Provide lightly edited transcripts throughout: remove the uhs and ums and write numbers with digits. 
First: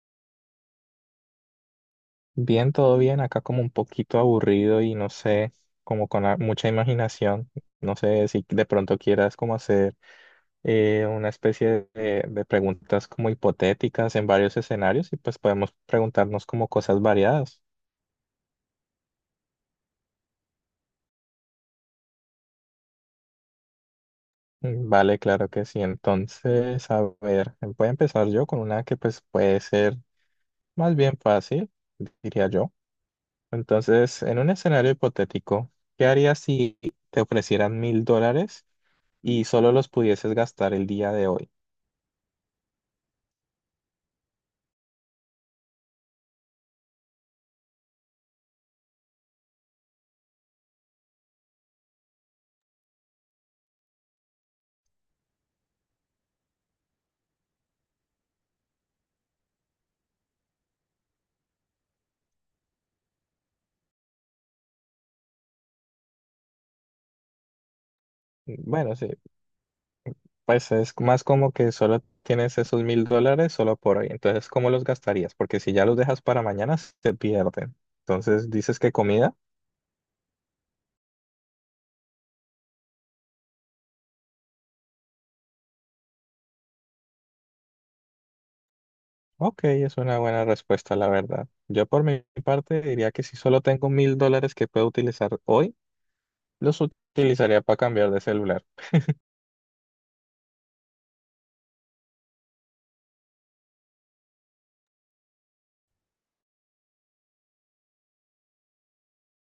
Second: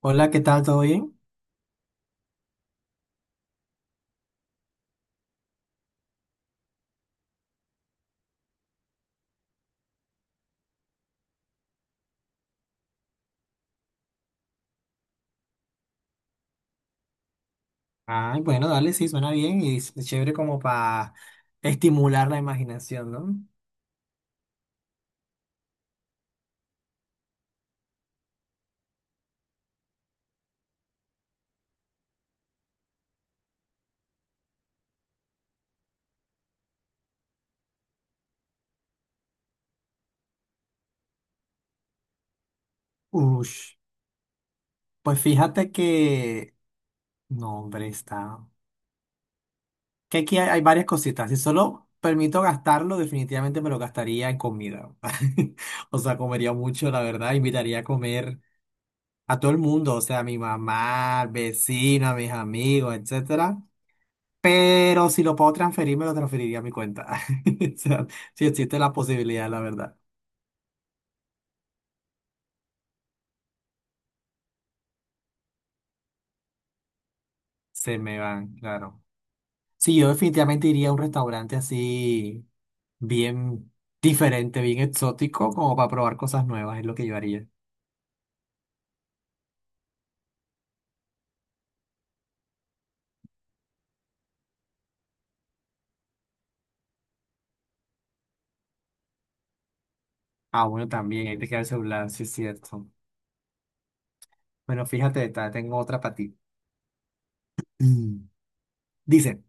Hola, ¿qué tal? ¿Todo bien? Bien, todo bien, acá como un poquito aburrido y no sé, como con mucha imaginación, no sé si de pronto quieras como hacer una especie de preguntas como hipotéticas en varios escenarios y pues podemos preguntarnos como cosas variadas. Ay, bueno, dale, sí, suena bien y es chévere como para estimular la imaginación, ¿no? Mm, vale, claro que sí. Entonces, a ver, voy a empezar yo con una que pues puede ser más bien fácil, diría yo. Entonces, en un escenario hipotético, ¿qué harías si te ofrecieran $1000, y solo los pudieses gastar el día de hoy? Ush, pues fíjate que... No, hombre, está... Que aquí hay varias cositas. Si solo permito gastarlo, definitivamente me lo gastaría en comida. O sea, comería mucho, la verdad. Invitaría a comer a todo el mundo, o sea, a mi mamá, al vecino, a mis amigos, etcétera. Pero si lo puedo transferir, me lo transferiría a mi cuenta. O sea, si existe la Bueno, sí, posibilidad, la verdad. pues es más como que solo tienes esos $1000 solo por hoy. Entonces, ¿cómo los gastarías? Porque si ya los dejas para mañana, se pierden. Se me Entonces, van, ¿dices que claro. comida? Sí, yo definitivamente iría a un restaurante así bien diferente, bien exótico, como para probar cosas nuevas, es lo que yo haría. Ok, es una buena respuesta, la verdad. Yo por mi parte diría que si solo tengo $1000 que puedo utilizar hoy, los utilizaría para cambiar de celular. Ah, bueno, también, hay que queda el celular, sí es cierto. Bueno, fíjate, tengo otra para ti. Mm. Dice,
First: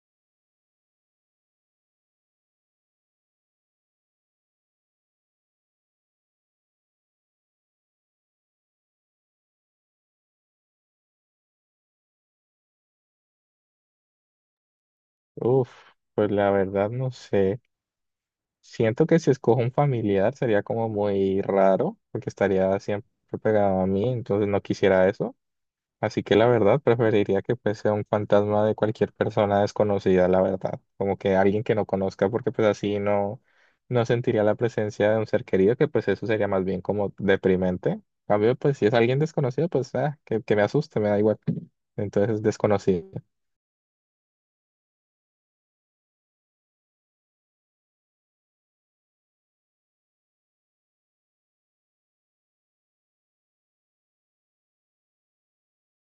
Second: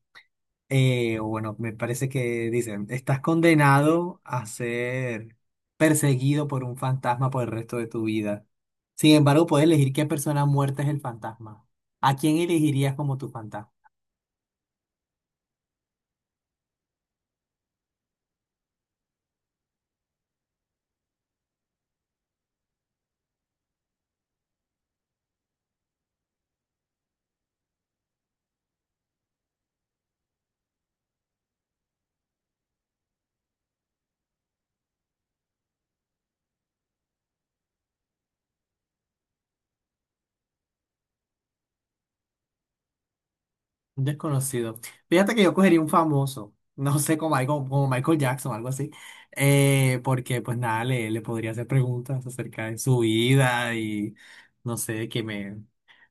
o bueno, me parece que dicen, estás condenado a ser perseguido por un fantasma por el resto de tu vida. Sin embargo, puedes elegir qué persona muerta es el fantasma. ¿A quién elegirías como tu fantasma? Uf, pues la verdad no sé. Siento que si escojo un familiar sería como muy raro, porque estaría siempre pegado a mí, entonces no quisiera eso. Así que la verdad preferiría que pues sea un fantasma de cualquier persona desconocida, la verdad. Como que alguien que no conozca, porque pues así no, no sentiría la presencia de un ser querido, que pues eso sería más bien como deprimente. En cambio, pues si es alguien desconocido, pues ah, que me asuste, me da igual. Entonces desconocido. Un desconocido. Fíjate que yo cogería un famoso, no sé, como, algo, como Michael Jackson o algo así, porque pues nada, le podría hacer preguntas acerca de su vida y no sé, que me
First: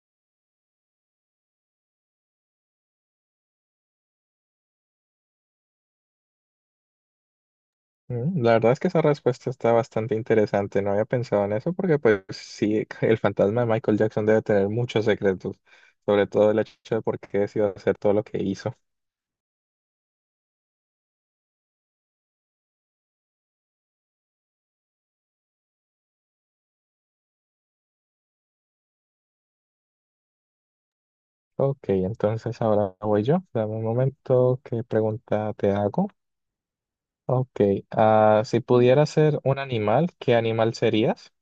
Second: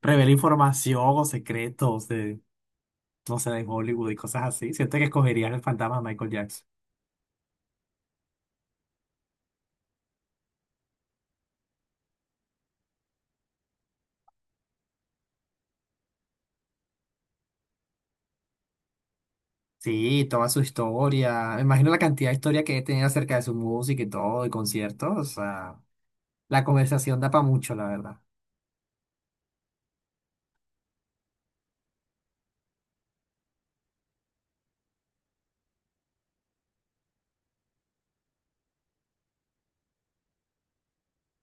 revele información o secretos de, no sé, de Hollywood y cosas así. Siento que escogería el fantasma de Michael Jackson. Mm, la verdad es que esa respuesta está bastante interesante. No había pensado en eso porque, pues, sí, el fantasma de Michael Jackson debe tener muchos secretos, sobre todo el hecho de por qué decidió hacer todo lo que hizo. Sí, toda su historia. Me imagino la cantidad de historia que he tenido acerca de su música y todo, y conciertos. O sea. La conversación da para mucho, la verdad. Ok, entonces ahora voy yo. Dame un momento, ¿qué pregunta te hago? Ok, ah, si pudieras ser un animal, ¿qué animal serías?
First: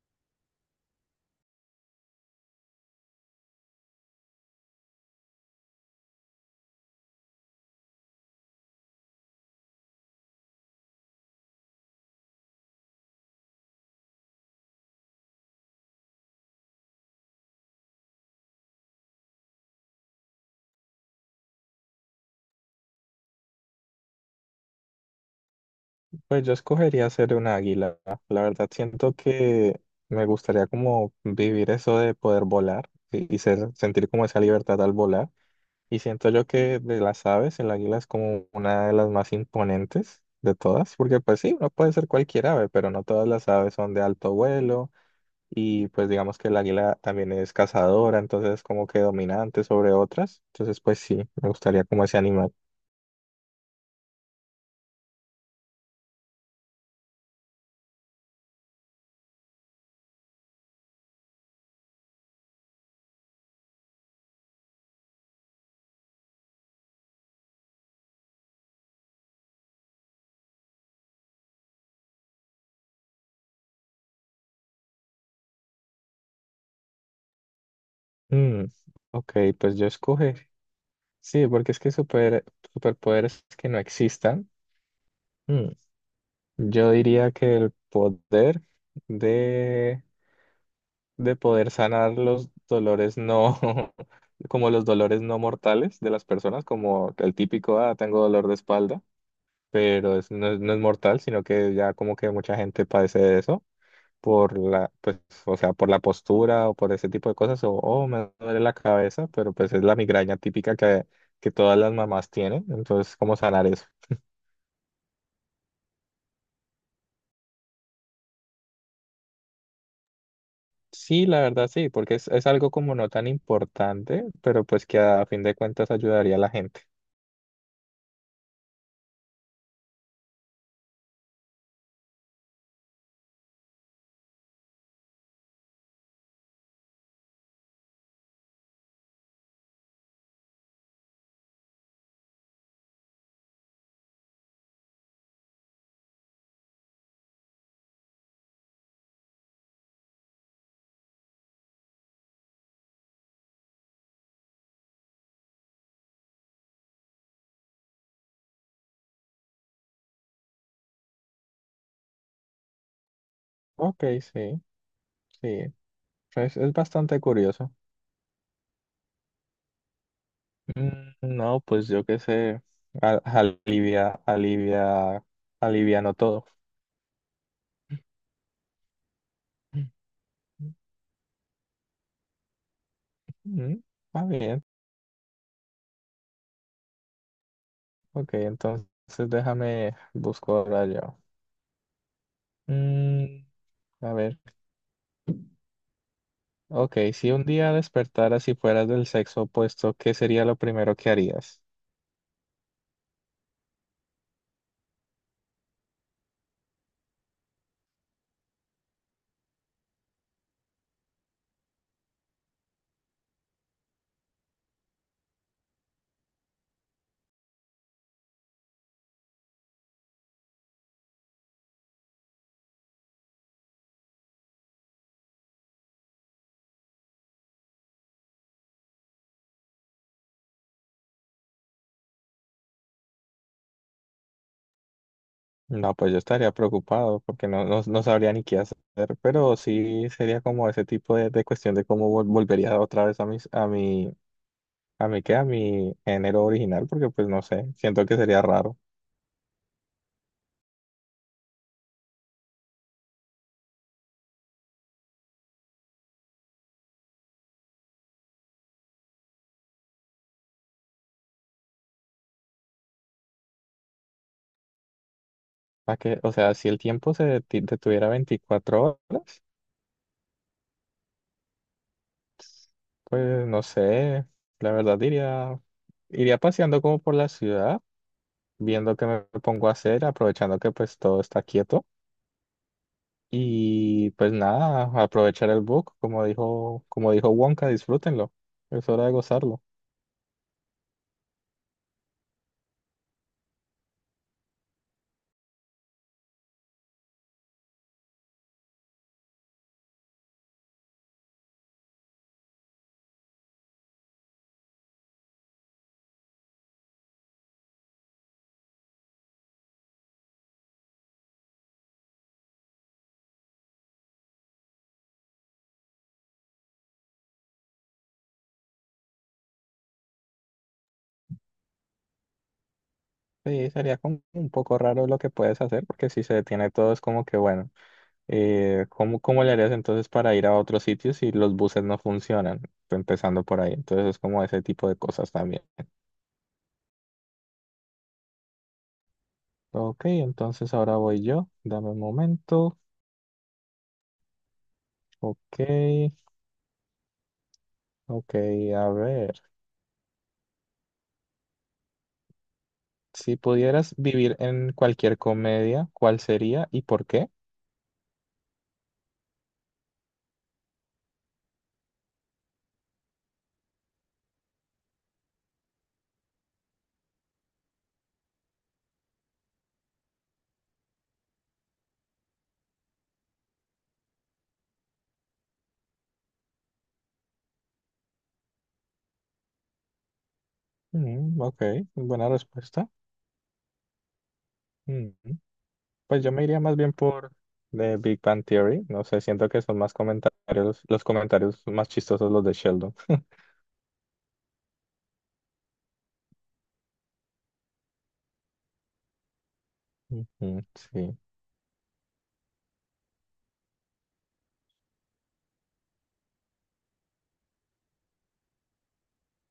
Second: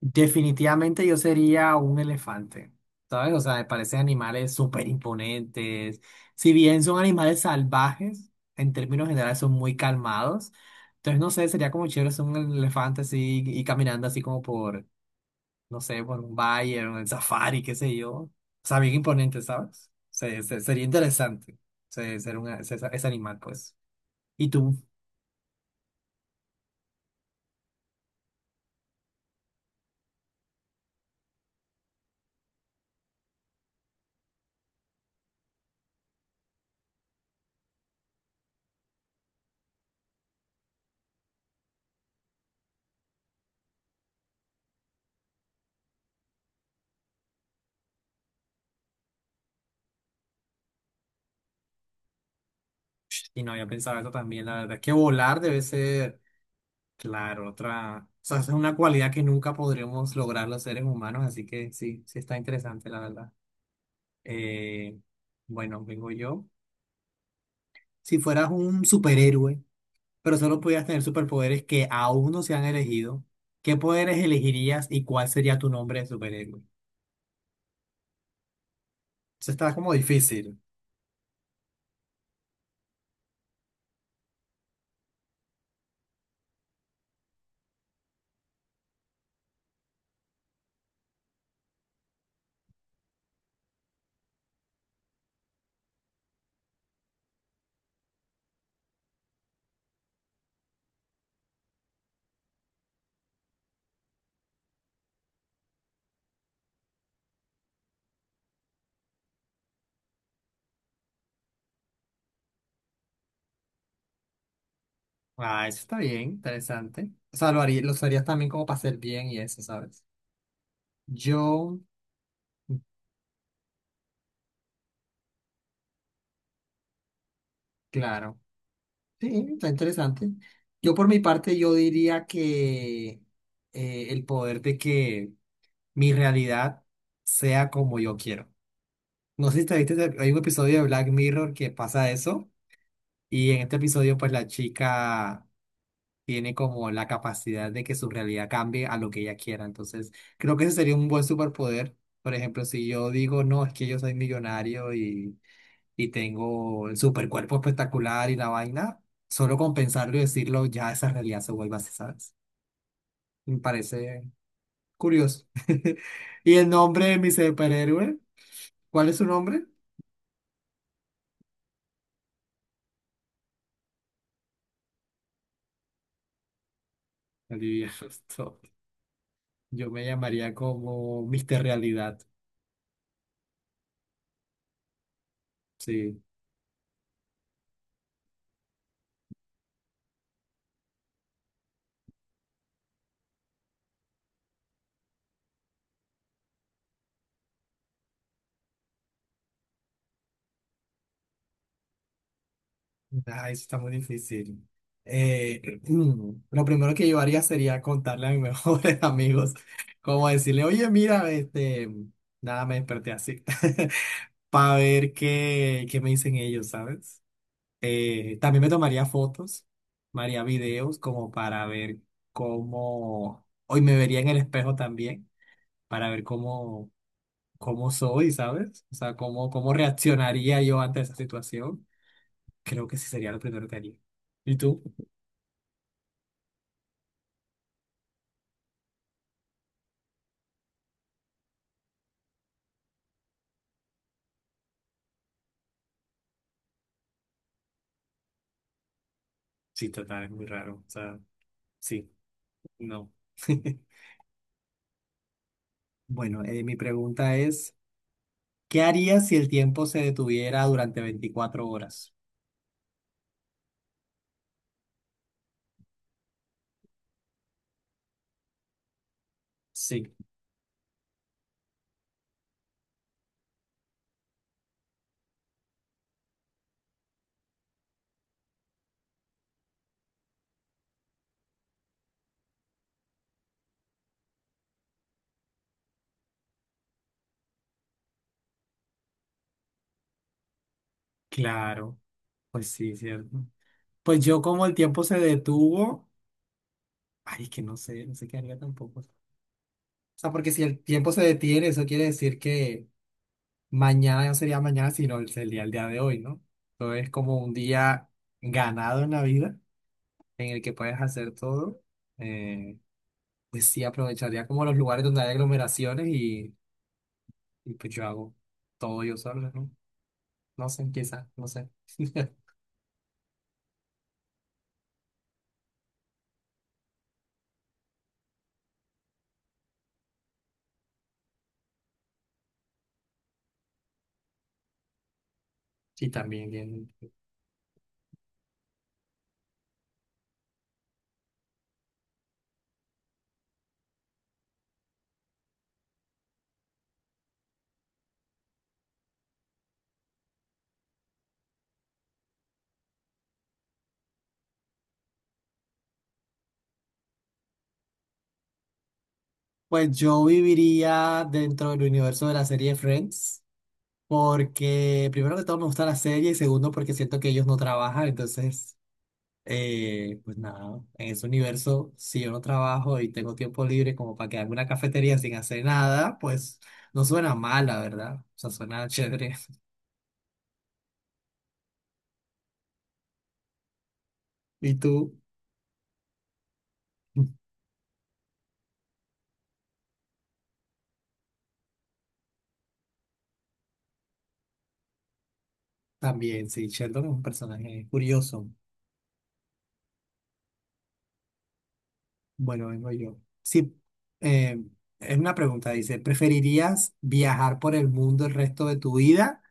Definitivamente yo sería un elefante, ¿sabes? O sea, me parecen animales súper imponentes. Si bien son animales salvajes, en términos generales son muy calmados. Entonces, no sé, sería como chévere ser un elefante así y caminando así como por, no sé, por un Bayern, el Safari, qué sé yo. O sea, bien imponente, ¿sabes? Sería interesante ser un, ese animal, pues. Y tú, Pues yo escogería ser un águila. La verdad siento que me gustaría como vivir eso de poder volar y sentir como esa libertad al volar. Y siento yo que de las aves, el águila es como una de las más imponentes de todas, porque pues sí, no puede ser cualquier ave, pero no todas las aves son de alto vuelo y pues digamos que el águila también es cazadora, entonces es como que dominante sobre otras, entonces pues sí, me gustaría como ese animal. y no había pensado eso también, la verdad, que volar debe ser, claro, otra, o sea, es una cualidad que nunca podremos lograr los seres humanos, así que sí, sí está interesante, la verdad. Eh, bueno, vengo yo. Si fueras un superhéroe, pero solo pudieras tener superpoderes que aún no se han elegido, ¿qué poderes elegirías y cuál sería tu nombre de superhéroe? Mm, ok, Eso está pues yo como escoge, difícil. sí, porque es que superpoderes que no existan. Mm, yo diría que el poder de... de poder sanar los dolores no, como los dolores no mortales de las personas, como el típico, ah, tengo dolor de espalda, pero es no es mortal, sino que ya como que mucha gente padece de eso por la, pues, o sea, por la postura o por ese tipo de cosas, o, oh, me duele la cabeza, pero pues es la migraña típica que todas las mamás tienen, entonces, ¿cómo sanar eso? Ah, eso está bien, interesante. O sea, lo haría, los harías también como para hacer bien y eso, ¿sabes? Sí, la verdad Yo, sí, porque es algo como no tan importante, pero pues que a fin de cuentas ayudaría a la gente. claro. Sí, está interesante. Yo por mi parte, yo diría que el poder de que mi realidad sea como yo quiero. No sé si te viste, hay un episodio de Black Mirror que pasa eso. Y en este episodio, pues la chica tiene como la capacidad de que su realidad cambie a lo que ella quiera. Entonces, creo que ese sería un buen superpoder. Por ejemplo, si yo digo, no, es que yo soy millonario y tengo el supercuerpo espectacular y la vaina, solo con pensarlo y decirlo, ya esa realidad se vuelve así, ¿sabes? Me Ok, parece sí. curioso. Sí, ¿Y Es, el es nombre de bastante mi curioso. superhéroe? ¿Cuál es su nombre? Mm, no, pues yo qué sé, a- alivia, alivia, aliviano todo. Olivia Stone. Yo me llamaría como Mister Realidad. Mm, va bien, Sí. ok, entonces déjame busco ahora yo. Mm, a ver, ok, si un día despertaras y fueras del sexo opuesto, ¿qué sería lo primero que harías? Ah, eso está muy difícil. Eh, lo primero que yo haría sería contarle a mis mejores amigos, como decirle, oye, mira, este, nada, me desperté así, para ver qué, qué me dicen ellos, ¿sabes? También me tomaría fotos, me haría videos como para ver cómo, hoy me vería en el espejo también, para ver cómo, cómo soy, ¿sabes? O sea, cómo, cómo reaccionaría yo ante esa situación. Creo que sí sería lo primero que haría. ¿Y tú? No, pues yo estaría preocupado porque no sabría ni qué hacer, pero sí sería como ese tipo de cuestión de cómo volvería otra vez a mis, a mi, a mí queda mi género original porque pues no sé, siento que sería raro. Sí, total, es muy raro. O sea, sí, no. Bueno, mi pregunta es, ¿qué harías si el tiempo se detuviera durante 24 horas? Más que, o sea, si el tiempo se detuviera 24 horas, Sí. pues no sé, la verdad diría, iría paseando como por la ciudad, viendo qué me pongo a hacer, aprovechando que pues todo está quieto y pues nada, aprovechar el book, como dijo Wonka, disfrútenlo, es hora de gozarlo. Claro, pues sí, cierto. Pues yo como el tiempo se detuvo, ay, es que no sé, no sé qué haría tampoco. O sea, porque si el tiempo se detiene, eso quiere decir que mañana no sería mañana, sino sería el día de hoy, ¿no? Entonces es como un día ganado en la vida, en el que puedes hacer todo. Eh, Pues sí, aprovecharía como los lugares donde hay aglomeraciones y pues yo hago todo yo solo, ¿no? No sé, quizás, no sé. Sí, sería como un poco raro lo que puedes hacer porque si se detiene todo es como que bueno. ¿Cómo, cómo le harías entonces para ir a otros sitios si los buses no funcionan? Empezando por ahí. Entonces es como ese tipo de cosas también. Y también bien. Ok, entonces ahora voy yo. Dame un momento. Ok, ok, a ver. Si pudieras vivir en cualquier comedia, ¿cuál sería y por qué? Pues yo viviría dentro del universo de la serie Friends, porque primero que todo me gusta la serie y segundo porque siento que ellos no trabajan, entonces, pues nada, en ese universo, si yo no trabajo y tengo tiempo libre como para quedarme en una cafetería sin hacer nada, pues no suena mal, la verdad. O sea, suena chévere. Mm, ok, buena respuesta. ¿Y tú? Mm, pues yo me iría más bien por The Big Bang Theory. No sé, siento que son más comentarios, los comentarios más chistosos los de Sheldon. También, sí, Sheldon es un personaje curioso. Ujú, sí. Bueno, vengo yo. Sí, eh, es una pregunta, dice, ¿preferirías viajar por el mundo el resto de tu vida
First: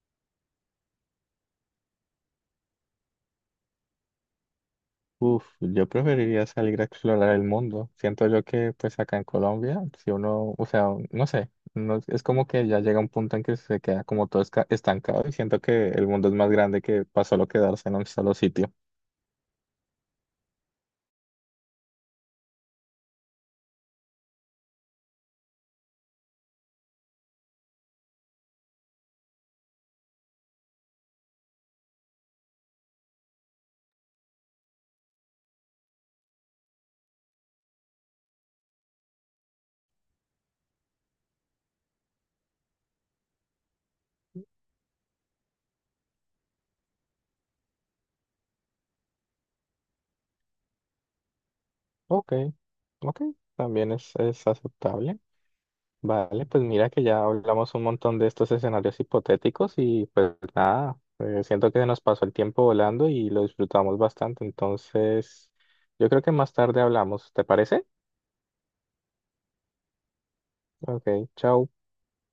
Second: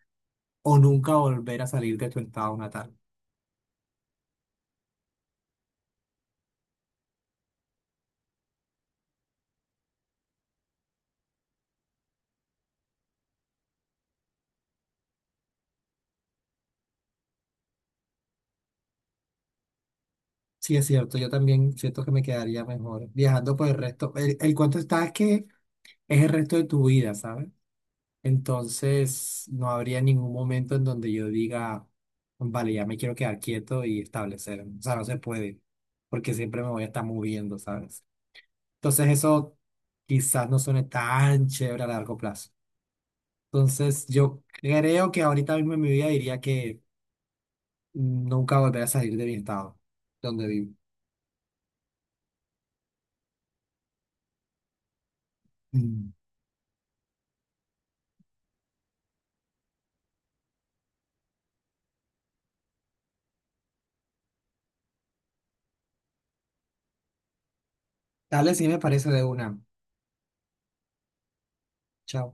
o nunca volver a salir de tu estado natal? Uf, yo preferiría salir a explorar el mundo. Siento yo que pues acá en Colombia, si uno, o sea, no sé, no, es como que ya llega un punto en que se queda como todo estancado y siento que el mundo es más grande que para solo quedarse en un solo sitio. Sí, es cierto, yo también siento que me quedaría mejor viajando por el resto. El cuento está es que es el resto de tu vida, ¿sabes? Entonces, no habría ningún momento en donde yo diga, vale, ya me quiero quedar quieto y establecer. O sea, no se puede, porque siempre me voy a estar moviendo, ¿sabes? Entonces eso quizás no suene tan chévere a largo plazo. Entonces yo creo que ahorita mismo en mi vida diría que nunca volveré a salir de mi estado donde vivo. Ok, ok, también es aceptable. Mm. Vale, pues mira que ya hablamos un montón de estos escenarios hipotéticos y pues nada, siento que se nos pasó el tiempo volando y lo disfrutamos bastante, entonces yo creo que más tarde hablamos, ¿te parece? Dale, sí me parece de una. Ok, chao. Chao.